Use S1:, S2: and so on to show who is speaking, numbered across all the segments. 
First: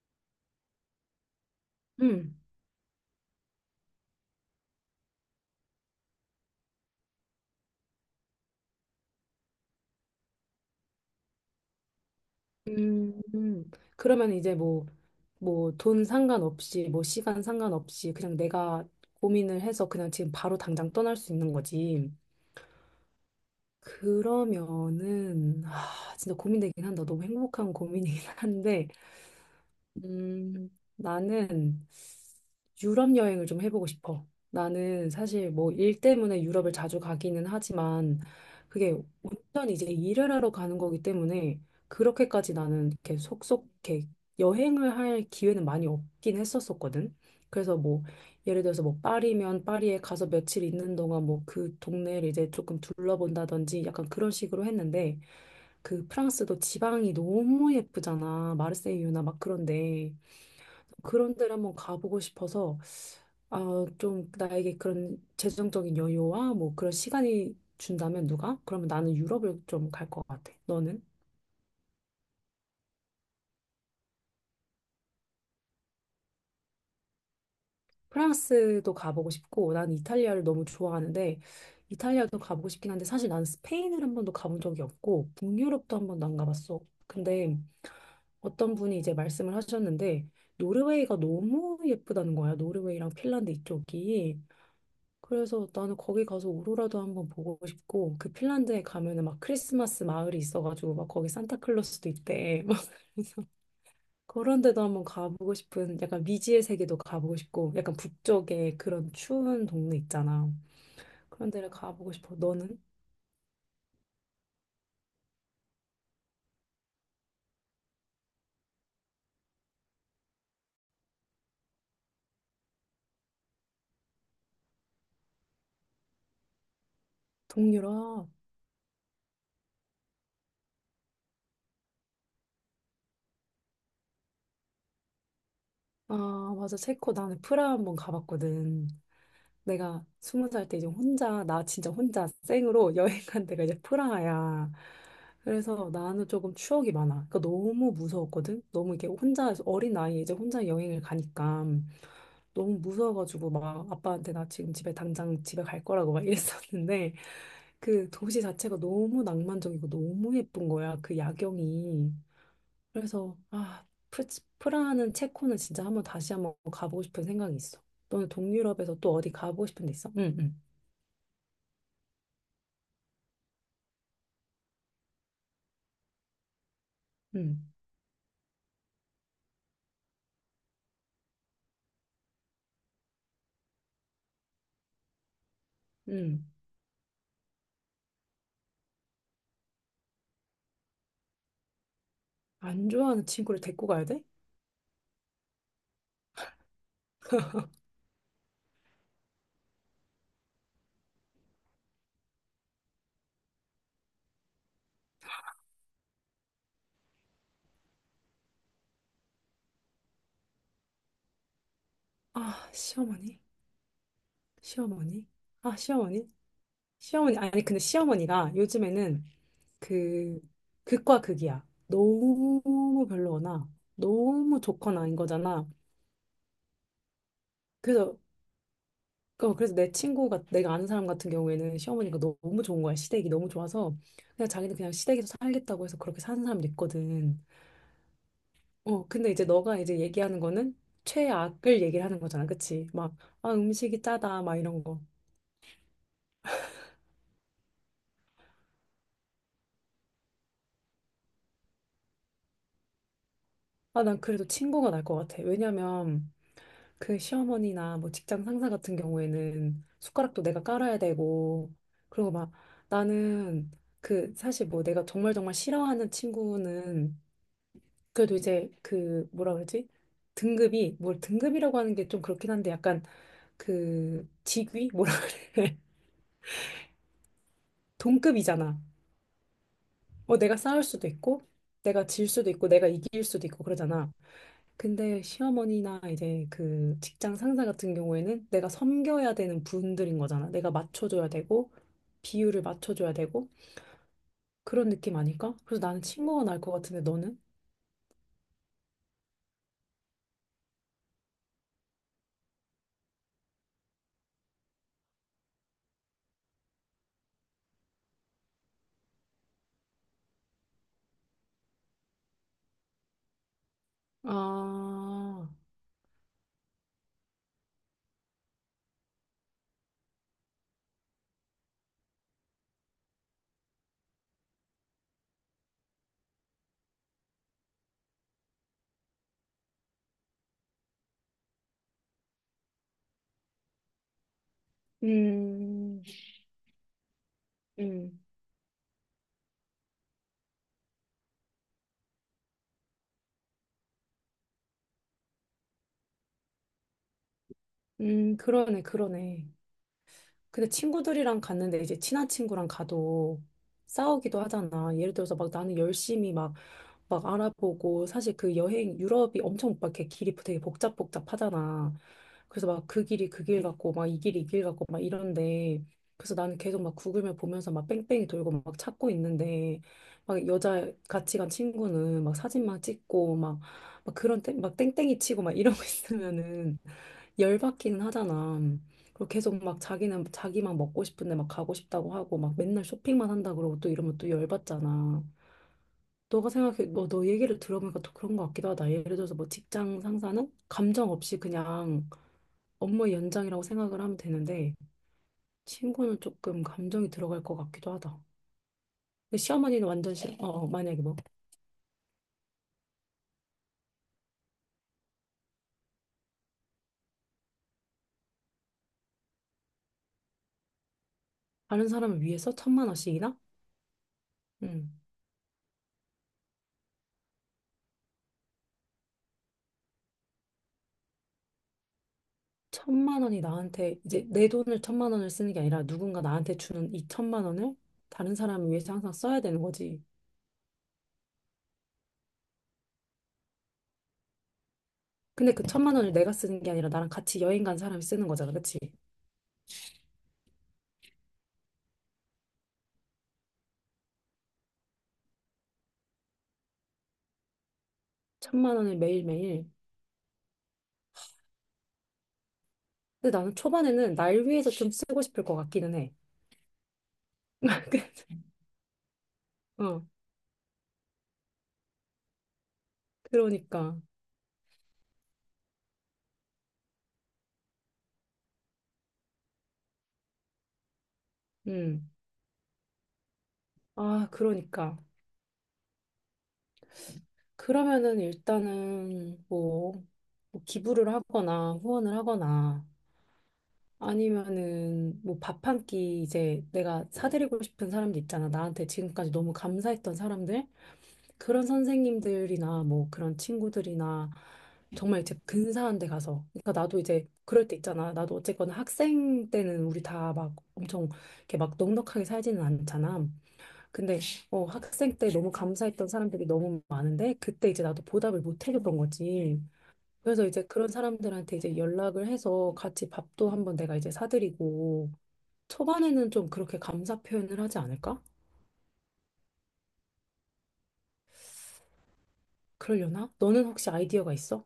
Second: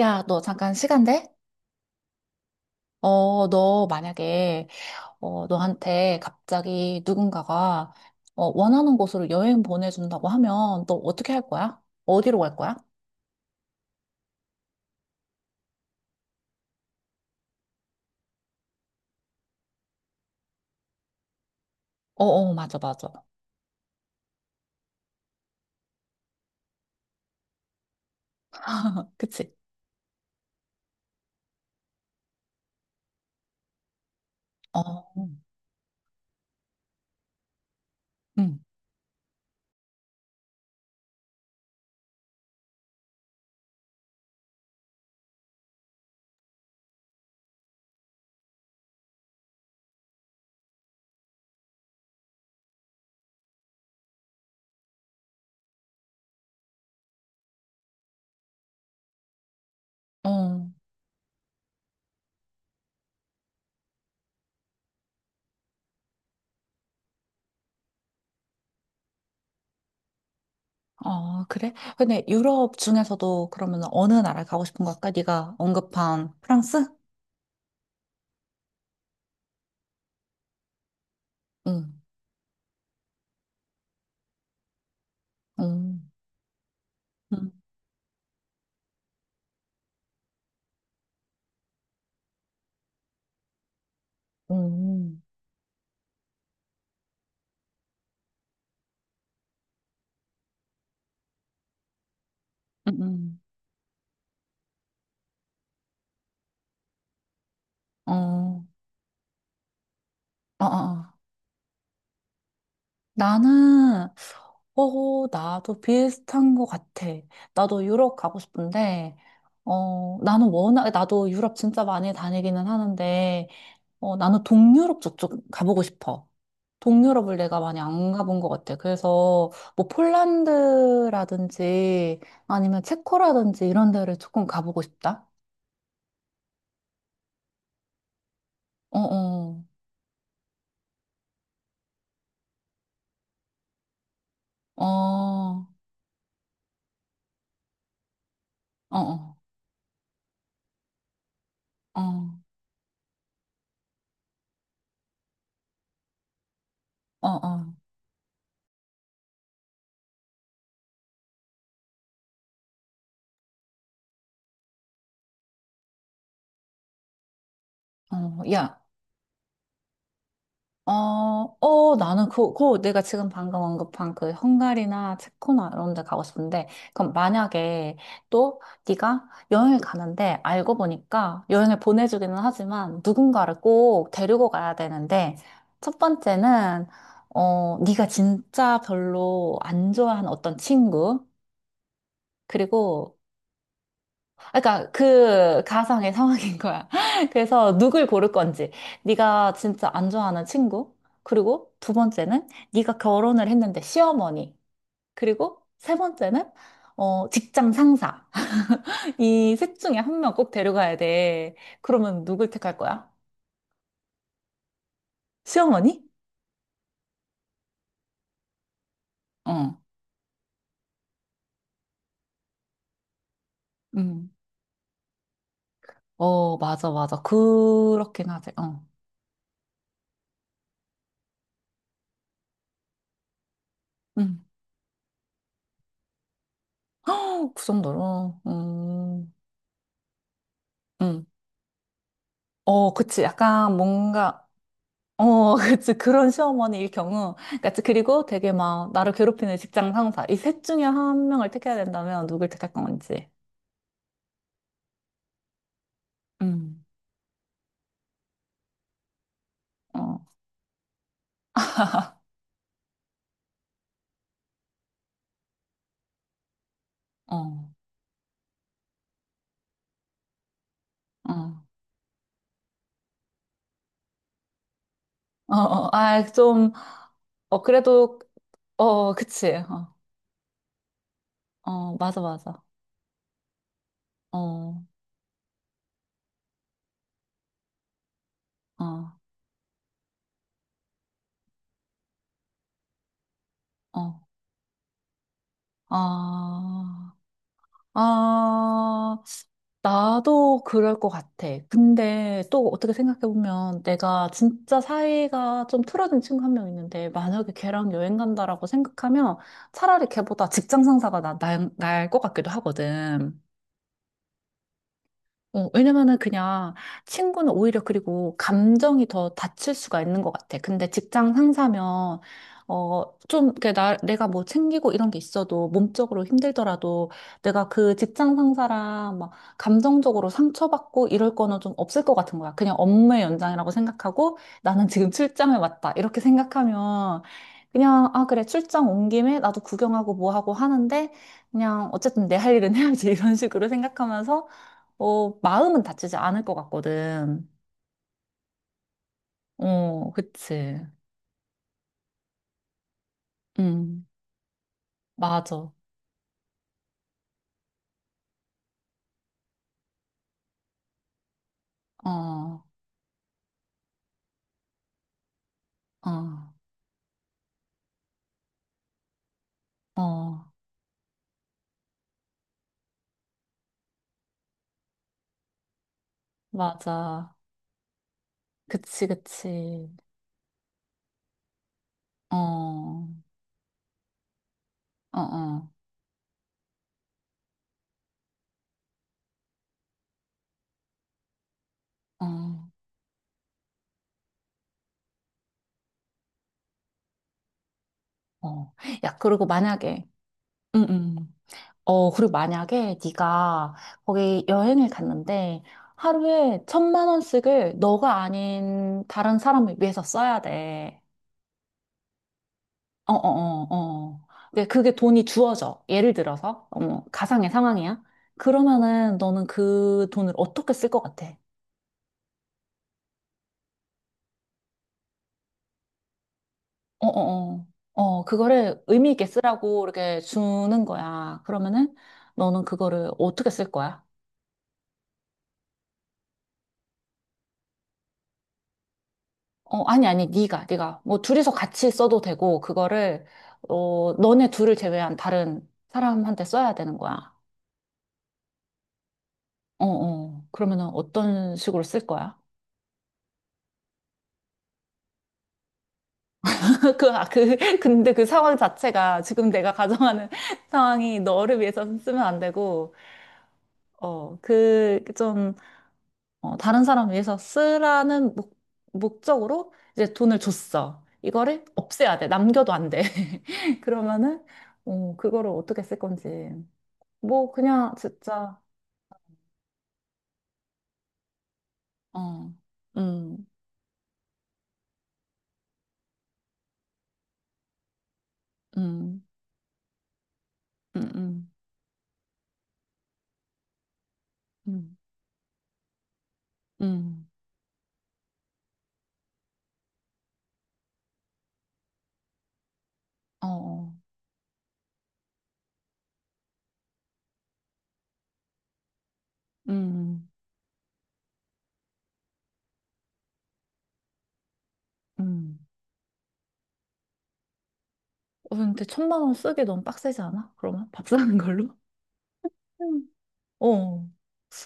S1: 야, 너 잠깐 시간 돼?
S2: 음,
S1: 어, 너 만약에, 어, 너한테 갑자기 누군가가, 어, 원하는 곳으로 여행 보내준다고 하면 너 어떻게 할 거야? 어디로 갈 거야?
S2: 음, 음. 그러면 이제 뭐, 돈 상관없이, 뭐, 시간 상관없이, 그냥 내가 고민을 해서 그냥 지금 바로 당장 떠날 수 있는 거지.
S1: 어, 어, 맞아, 맞아.
S2: 그러면은, 아, 진짜 고민되긴 한다. 너무 행복한 고민이긴 한데,
S1: 그치?
S2: 음, 나는 유럽 여행을 좀 해보고 싶어.
S1: 어,
S2: 나는 사실 뭐 일 때문에 유럽을 자주 가기는 하지만
S1: 응,
S2: 그게 완전 이제 일을 하러 가는 거기 때문에 그렇게까지 나는 이렇게 속속 이렇게 여행을 할 기회는 많이 없긴 했었었거든. 그래서 뭐 예를 들어서 뭐 파리면 파리에 가서 며칠 있는 동안 뭐 그 동네를 이제 조금 둘러본다든지 약간 그런 식으로 했는데 그 프랑스도 지방이 너무 예쁘잖아. 마르세유나 막 그런데.
S1: 어,
S2: 그런 데를 한번 가보고 싶어서 아, 좀 나에게 그런 재정적인 여유와 뭐 그런 시간이 준다면 누가? 그러면 나는 유럽을 좀 갈 것 같아. 너는?
S1: 어, 그래? 근데 유럽 중에서도 그러면 어느 나라 가고 싶은 걸까? 네가 언급한 프랑스?
S2: 프랑스도 가보고 싶고 난 이탈리아를 너무 좋아하는데
S1: 응,
S2: 이탈리아도 가보고 싶긴 한데 사실 난 스페인을 한 번도 가본 적이 없고 북유럽도
S1: 응,
S2: 한 번도 안 가봤어.
S1: 응,
S2: 근데 어떤 분이 이제 말씀을 하셨는데 노르웨이가 너무 예쁘다는 거야. 노르웨이랑 핀란드 이쪽이.
S1: 응,
S2: 그래서 나는 거기 가서 오로라도 한번 보고 싶고 그 핀란드에 가면은 막 크리스마스 마을이 있어가지고 막 거기 산타클로스도 있대. 막
S1: 응, 응,
S2: 그래서 그런 데도 한번 가보고 싶은 약간 미지의 세계도 가보고 싶고 약간
S1: 응. 어,
S2: 북쪽에 그런 추운 동네 있잖아.
S1: 어, 어.
S2: 그런 데를 가보고 싶어. 너는?
S1: 나는, 어, 나도 비슷한 것 같아. 나도 유럽 가고 싶은데, 어, 나는 워낙, 나도 유럽 진짜 많이 다니기는 하는데, 어, 나는 동유럽 저쪽 가보고 싶어. 동유럽을 내가 많이 안
S2: 동유럽?
S1: 가본 것 같아. 그래서, 뭐, 폴란드라든지, 아니면 체코라든지 이런 데를 조금 가보고 싶다.
S2: 아 맞아, 체코 나는 프라하 한번 가봤거든.
S1: 어, 어,
S2: 내가 20살 때 이제 혼자, 나 진짜 혼자 생으로 여행 간 데가 이제 프라하야.
S1: 어, 어,
S2: 그래서 나는 조금 추억이 많아. 그러니까 너무 무서웠거든? 너무 이게
S1: 어,
S2: 혼자, 어린 나이에 이제 혼자 여행을 가니까
S1: 어,
S2: 너무 무서워가지고 막 아빠한테 나 지금 집에 당장 집에 갈 거라고 막 이랬었는데
S1: 어, 어.
S2: 그 도시 자체가 너무 낭만적이고 너무 예쁜 거야. 그 야경이. 그래서 아, 프라하는, 체코는 진짜 한번, 다시 한번 가보고 싶은 생각이 있어. 너는
S1: 어, 야.
S2: 동유럽에서 또 어디 가보고 싶은 데 있어? 응, 응,
S1: 어, 어, 나는 그 내가 지금 방금 언급한 그 헝가리나 체코나 이런 데 가고 싶은데, 그럼
S2: 응,
S1: 만약에 또 네가 여행을 가는데 알고 보니까 여행을 보내주기는 하지만 누군가를 꼭 데리고 가야 되는데, 첫
S2: 응.
S1: 번째는, 어, 네가 진짜 별로 안 좋아하는 어떤 친구,
S2: 안
S1: 그리고
S2: 좋아하는 친구를 데리고 가야 돼?
S1: 아, 그러니까 그 가상의 상황인 거야. 그래서 누굴 고를 건지, 네가 진짜 안 좋아하는 친구, 그리고 두 번째는 네가 결혼을 했는데 시어머니, 그리고 세 번째는 어, 직장 상사. 이 셋 중에 한 명 꼭 데려가야 돼. 그러면 누굴
S2: 아,
S1: 택할 거야?
S2: 시어머니? 시어머니? 아,
S1: 시어머니?
S2: 시어머니? 시어머니? 아니, 근데 시어머니가 요즘에는
S1: 어,
S2: 그, 극과 극이야. 너무 별로거나,
S1: 음,
S2: 너무 좋거나인 거잖아.
S1: 어, 맞아, 맞아.
S2: 그래서
S1: 그렇긴 하지. 어,
S2: 그래서 내 친구가, 내가 아는 사람 같은 경우에는 시어머니가 너무 좋은 거야. 시댁이 너무 좋아서
S1: 음,
S2: 그냥 자기는 그냥 시댁에서 살겠다고 해서 그렇게 사는 사람도 있거든.
S1: 그 정도로,
S2: 근데 이제 너가 이제 얘기하는 거는
S1: 음.
S2: 최악을 얘기를 하는 거잖아. 그치,
S1: 어,
S2: 막
S1: 그치.
S2: 아
S1: 약간
S2: 음식이 짜다
S1: 뭔가
S2: 막 이런 거아.
S1: 어, 그치. 그런 시어머니일 경우. 그치. 그리고 되게 막, 나를 괴롭히는 직장 상사. 이 셋 중에 한 명을 택해야 된다면 누굴 택할 건지.
S2: 난 그래도 친구가 날 것 같아. 왜냐면
S1: 음,
S2: 그 시어머니나 뭐 직장 상사 같은 경우에는
S1: 어,
S2: 숟가락도 내가 깔아야 되고 그리고 막 나는 그 사실 뭐 내가 정말 정말 싫어하는 친구는
S1: 어,
S2: 그래도 이제 그 뭐라 그러지? 등급이, 뭘
S1: 어,
S2: 등급이라고 하는 게 좀 그렇긴 한데, 약간 그 직위 뭐라
S1: 어,
S2: 그래?
S1: 어, 아, 좀, 어, 그래도,
S2: 동급이잖아.
S1: 어, 그치. 어,
S2: 내가 싸울 수도 있고
S1: 어,
S2: 내가
S1: 맞아,
S2: 질 수도
S1: 맞아.
S2: 있고 내가 이길 수도 있고 그러잖아.
S1: 어,
S2: 근데 시어머니나 이제 그 직장 상사 같은 경우에는 내가
S1: 어,
S2: 섬겨야 되는 분들인 거잖아. 내가 맞춰줘야 되고 비율을 맞춰줘야 되고
S1: 어,
S2: 그런 느낌 아닐까? 그래서 나는 친구가 날 것 같은데,
S1: 아.
S2: 너는?
S1: 아, 나도 그럴 것 같아. 근데 또 어떻게 생각해보면 내가 진짜 사이가 좀 틀어진 친구 한 명 있는데 만약에 걔랑 여행 간다라고 생각하면 차라리 걔보다 직장 상사가 날것 같기도 하거든.
S2: 아,
S1: 어, 왜냐면은 그냥 친구는 오히려 그리고 감정이 더 다칠 수가 있는 것 같아. 근데 직장 상사면, 어, 좀, 그, 내가 뭐 챙기고 이런 게 있어도 몸적으로 힘들더라도 내가 그 직장 상사랑 막 감정적으로 상처받고 이럴 거는 좀 없을 것 같은 거야. 그냥 업무의 연장이라고 생각하고 나는 지금 출장을 왔다.
S2: 음,
S1: 이렇게 생각하면 그냥,
S2: 음,
S1: 아, 그래, 출장 온 김에 나도 구경하고 뭐 하고 하는데 그냥 어쨌든 내 할 일은 해야지. 이런 식으로 생각하면서 어, 마음은 다치지 않을 것 같거든.
S2: 그러네, 그러네.
S1: 어,
S2: 근데
S1: 그치.
S2: 친구들이랑 갔는데 이제 친한 친구랑 가도
S1: 음,
S2: 싸우기도 하잖아. 예를 들어서 막
S1: 맞아.
S2: 나는 열심히 막 알아보고, 사실 그 여행 유럽이 엄청 막 이렇게 길이 되게 복잡복잡하잖아.
S1: 어,
S2: 그래서 막 그 길이 그 길 같고 막 이 길이 이 길 같고 막 이런데 그래서
S1: 어,
S2: 나는 계속 막 구글맵 보면서 막 뺑뺑이 돌고 막 찾고 있는데 막
S1: 어,
S2: 여자 같이 간 친구는 막 사진만 찍고 막 그런 막 땡땡이 치고 막 이러고 있으면은
S1: 맞아.
S2: 열받기는 하잖아.
S1: 그치,
S2: 그리고 계속 막
S1: 그치.
S2: 자기는 자기만 먹고 싶은데 막 가고 싶다고
S1: 어,
S2: 하고 막 맨날
S1: 어,
S2: 쇼핑만 한다 그러고 또 이러면 또 열받잖아.
S1: 어,
S2: 너가 생각해, 너 얘기를 들어보니까 또 그런 것 같기도 하다. 예를 들어서 뭐 직장 상사는 감정 없이 그냥
S1: 어,
S2: 업무의 연장이라고 생각을 하면 되는데, 친구는 조금 감정이 들어갈 것 같기도 하다.
S1: 어. 야,
S2: 근데
S1: 그리고
S2: 시어머니는
S1: 만약에,
S2: 완전 싫어. 어, 어,
S1: 음,
S2: 만약에 뭐,
S1: 음. 어, 그리고 만약에 네가 거기 여행을 갔는데 하루에 천만 원씩을 너가 아닌 다른 사람을 위해서 써야 돼.
S2: 다른 사람을 위해서 천만
S1: 어, 어,
S2: 원씩이나?
S1: 어, 어. 근데
S2: 음
S1: 그게 돈이 주어져. 예를 들어서, 어, 가상의 상황이야. 그러면은 너는 그 돈을 어떻게 쓸 것 같아?
S2: 1,000만 원이 나한테, 이제 내 돈을 1,000만 원을 쓰는 게 아니라 누군가 나한테 주는
S1: 어,
S2: 이
S1: 어,
S2: 천만
S1: 어.
S2: 원을
S1: 어,
S2: 다른 사람을
S1: 그거를
S2: 위해서
S1: 의미
S2: 항상
S1: 있게
S2: 써야 되는
S1: 쓰라고
S2: 거지.
S1: 이렇게 주는 거야. 그러면은 너는 그거를 어떻게 쓸 거야?
S2: 근데 그 1,000만 원을 내가 쓰는 게 아니라 나랑 같이 여행 간 사람이 쓰는 거잖아. 그치?
S1: 어, 아니, 아니, 네가, 네가. 뭐 둘이서 같이 써도 되고, 그거를, 어, 너네 둘을 제외한 다른 사람한테 써야 되는 거야.
S2: 1,000만 원을 매일매일
S1: 어, 어. 그러면은 어떤 식으로 쓸 거야?
S2: 근데 나는 초반에는 날 위해서 좀 쓰고 싶을 것 같기는 해.
S1: 근데 그 상황 자체가 지금 내가
S2: 어,
S1: 가정하는 상황이 너를 위해서 쓰면 안 되고,
S2: 그러니까.
S1: 어, 그 좀, 어, 다른 사람 위해서 쓰라는 목적으로 이제 돈을 줬어. 이거를
S2: 음.
S1: 없애야 돼. 남겨도 안 돼.
S2: 아,
S1: 그러면은,
S2: 그러니까.
S1: 어, 그거를 어떻게 쓸 건지. 뭐, 그냥
S2: 그러면은
S1: 진짜,
S2: 일단은 뭐, 기부를 하거나 후원을
S1: 어,
S2: 하거나
S1: 음,
S2: 아니면은 뭐 밥 한 끼 이제 내가 사드리고 싶은 사람들 있잖아. 나한테
S1: 음,
S2: 지금까지 너무 감사했던 사람들.
S1: 음, 음,
S2: 그런 선생님들이나 뭐 그런 친구들이나
S1: 음,
S2: 정말 이제 근사한 데 가서. 그러니까 나도 이제
S1: 음,
S2: 그럴 때 있잖아. 나도 어쨌거나 학생 때는 우리 다 막 엄청 이렇게 막 넉넉하게 살지는 않잖아.
S1: 어, 어,
S2: 근데 학생 때 너무 감사했던 사람들이 너무 많은데 그때 이제 나도 보답을 못 해줬던 거지.
S1: 음,
S2: 그래서 이제 그런 사람들한테 이제 연락을 해서 같이 밥도 한번 내가 이제 사드리고
S1: 음.
S2: 초반에는 좀 그렇게 감사 표현을 하지 않을까?
S1: 어, 근데 1,000만 원 쓰기 너무 빡세지 않아? 그러면 밥 사는 걸로? 음.
S2: 그러려나? 너는 혹시
S1: 어.
S2: 아이디어가 있어?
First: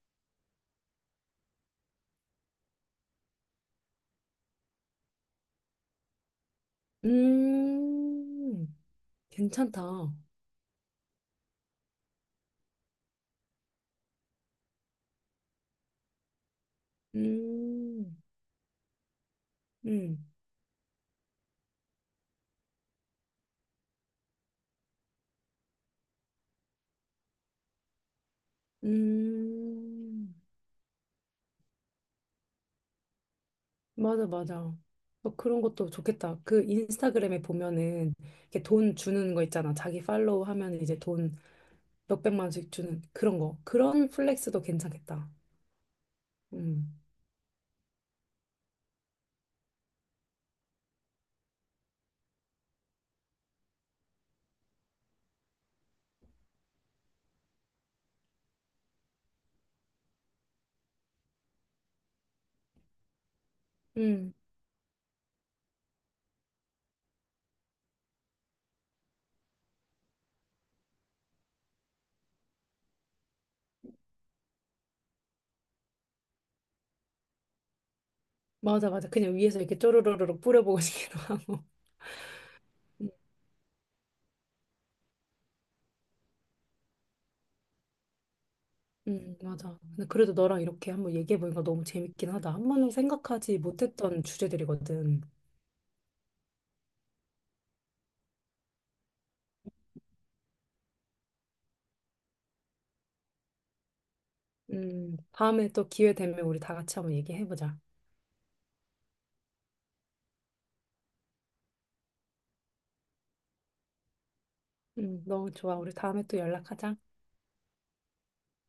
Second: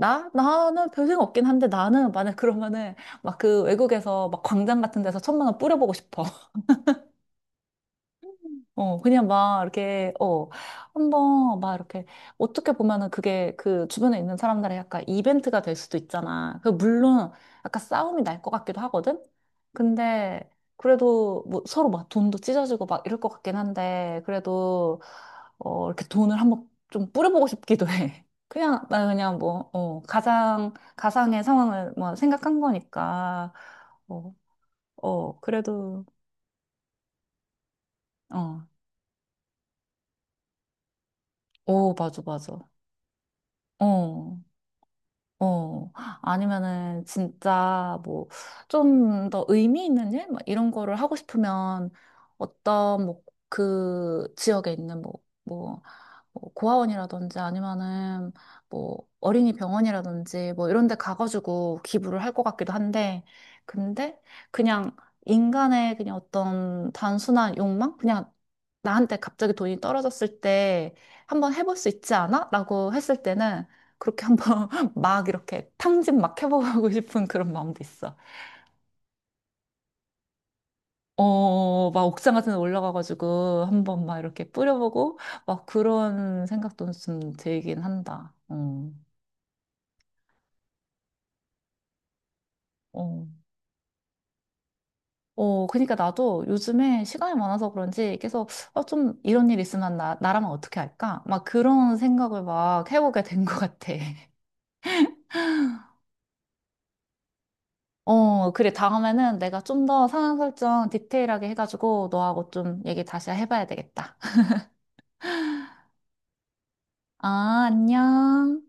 S1: 나? 나는 별 생각 없긴 한데 나는 만약 그러면은 막 그 외국에서 막 광장 같은 데서 1,000만 원 뿌려보고 싶어.
S2: 음,
S1: 어, 그냥 막
S2: 괜찮다.
S1: 이렇게, 어, 한번 막 이렇게, 어떻게 보면은 그게 그 주변에 있는 사람들의 약간 이벤트가 될 수도 있잖아. 그 물론 약간
S2: 음,
S1: 싸움이 날 것 같기도 하거든?
S2: 음,
S1: 근데 그래도 뭐 서로 막 돈도 찢어지고 막 이럴 것 같긴 한데, 그래도, 어, 이렇게 돈을 한번 좀 뿌려보고 싶기도 해. 그냥, 나 그냥 뭐, 어,
S2: 음,
S1: 가상의 상황을 뭐 생각한 거니까,
S2: 맞아,
S1: 어,
S2: 맞아. 뭐
S1: 어,
S2: 그런 것도
S1: 그래도,
S2: 좋겠다. 그 인스타그램에 보면은
S1: 어,
S2: 이렇게 돈 주는 거 있잖아. 자기 팔로우 하면 이제 돈
S1: 오, 맞아,
S2: 몇백만
S1: 맞아.
S2: 원씩 주는 그런 거. 그런
S1: 어.
S2: 플렉스도 괜찮겠다.
S1: 어,
S2: 음,
S1: 아니면은 진짜 뭐 좀 더 의미 있는 일? 막 이런 거를 하고 싶으면 어떤 뭐 그 지역에 있는 뭐뭐 뭐 고아원이라든지 아니면은 뭐 어린이 병원이라든지 뭐 이런 데 가가지고 기부를 할 것 같기도 한데 근데
S2: 음,
S1: 그냥 인간의 그냥 어떤 단순한 욕망? 그냥 나한테 갑자기 돈이 떨어졌을 때 한번 해볼 수 있지 않아? 라고 했을 때는 그렇게 한번 막 이렇게 탕진 막 해보고 싶은 그런 마음도 있어.
S2: 맞아, 맞아. 그냥 위에서 이렇게 쪼르르르 뿌려보고 싶기도 하고.
S1: 어, 막 옥상 같은 데
S2: 음,
S1: 올라가가지고 한번 막 이렇게 뿌려보고 막 그런 생각도 좀 들긴 한다. 어.
S2: 맞아. 근데 그래도 너랑 이렇게 한번 얘기해보니까 너무 재밌긴 하다. 한 번도
S1: 어,
S2: 생각하지 못했던 주제들이거든.
S1: 어, 그러니까 나도 요즘에 시간이 많아서 그런지 계속 어, 좀 이런 일 있으면 나라면 어떻게 할까? 막 그런 생각을 막 해보게 된 것 같아.
S2: 다음에 또 기회 되면 우리 다 같이 한번 얘기해보자.
S1: 어, 그래. 다음에는 내가 좀 더 상황 설정 디테일하게 해가지고 너하고 좀 얘기 다시 해봐야 되겠다.
S2: 너무 좋아. 우리 다음에 또 연락하자.
S1: 아, 안녕.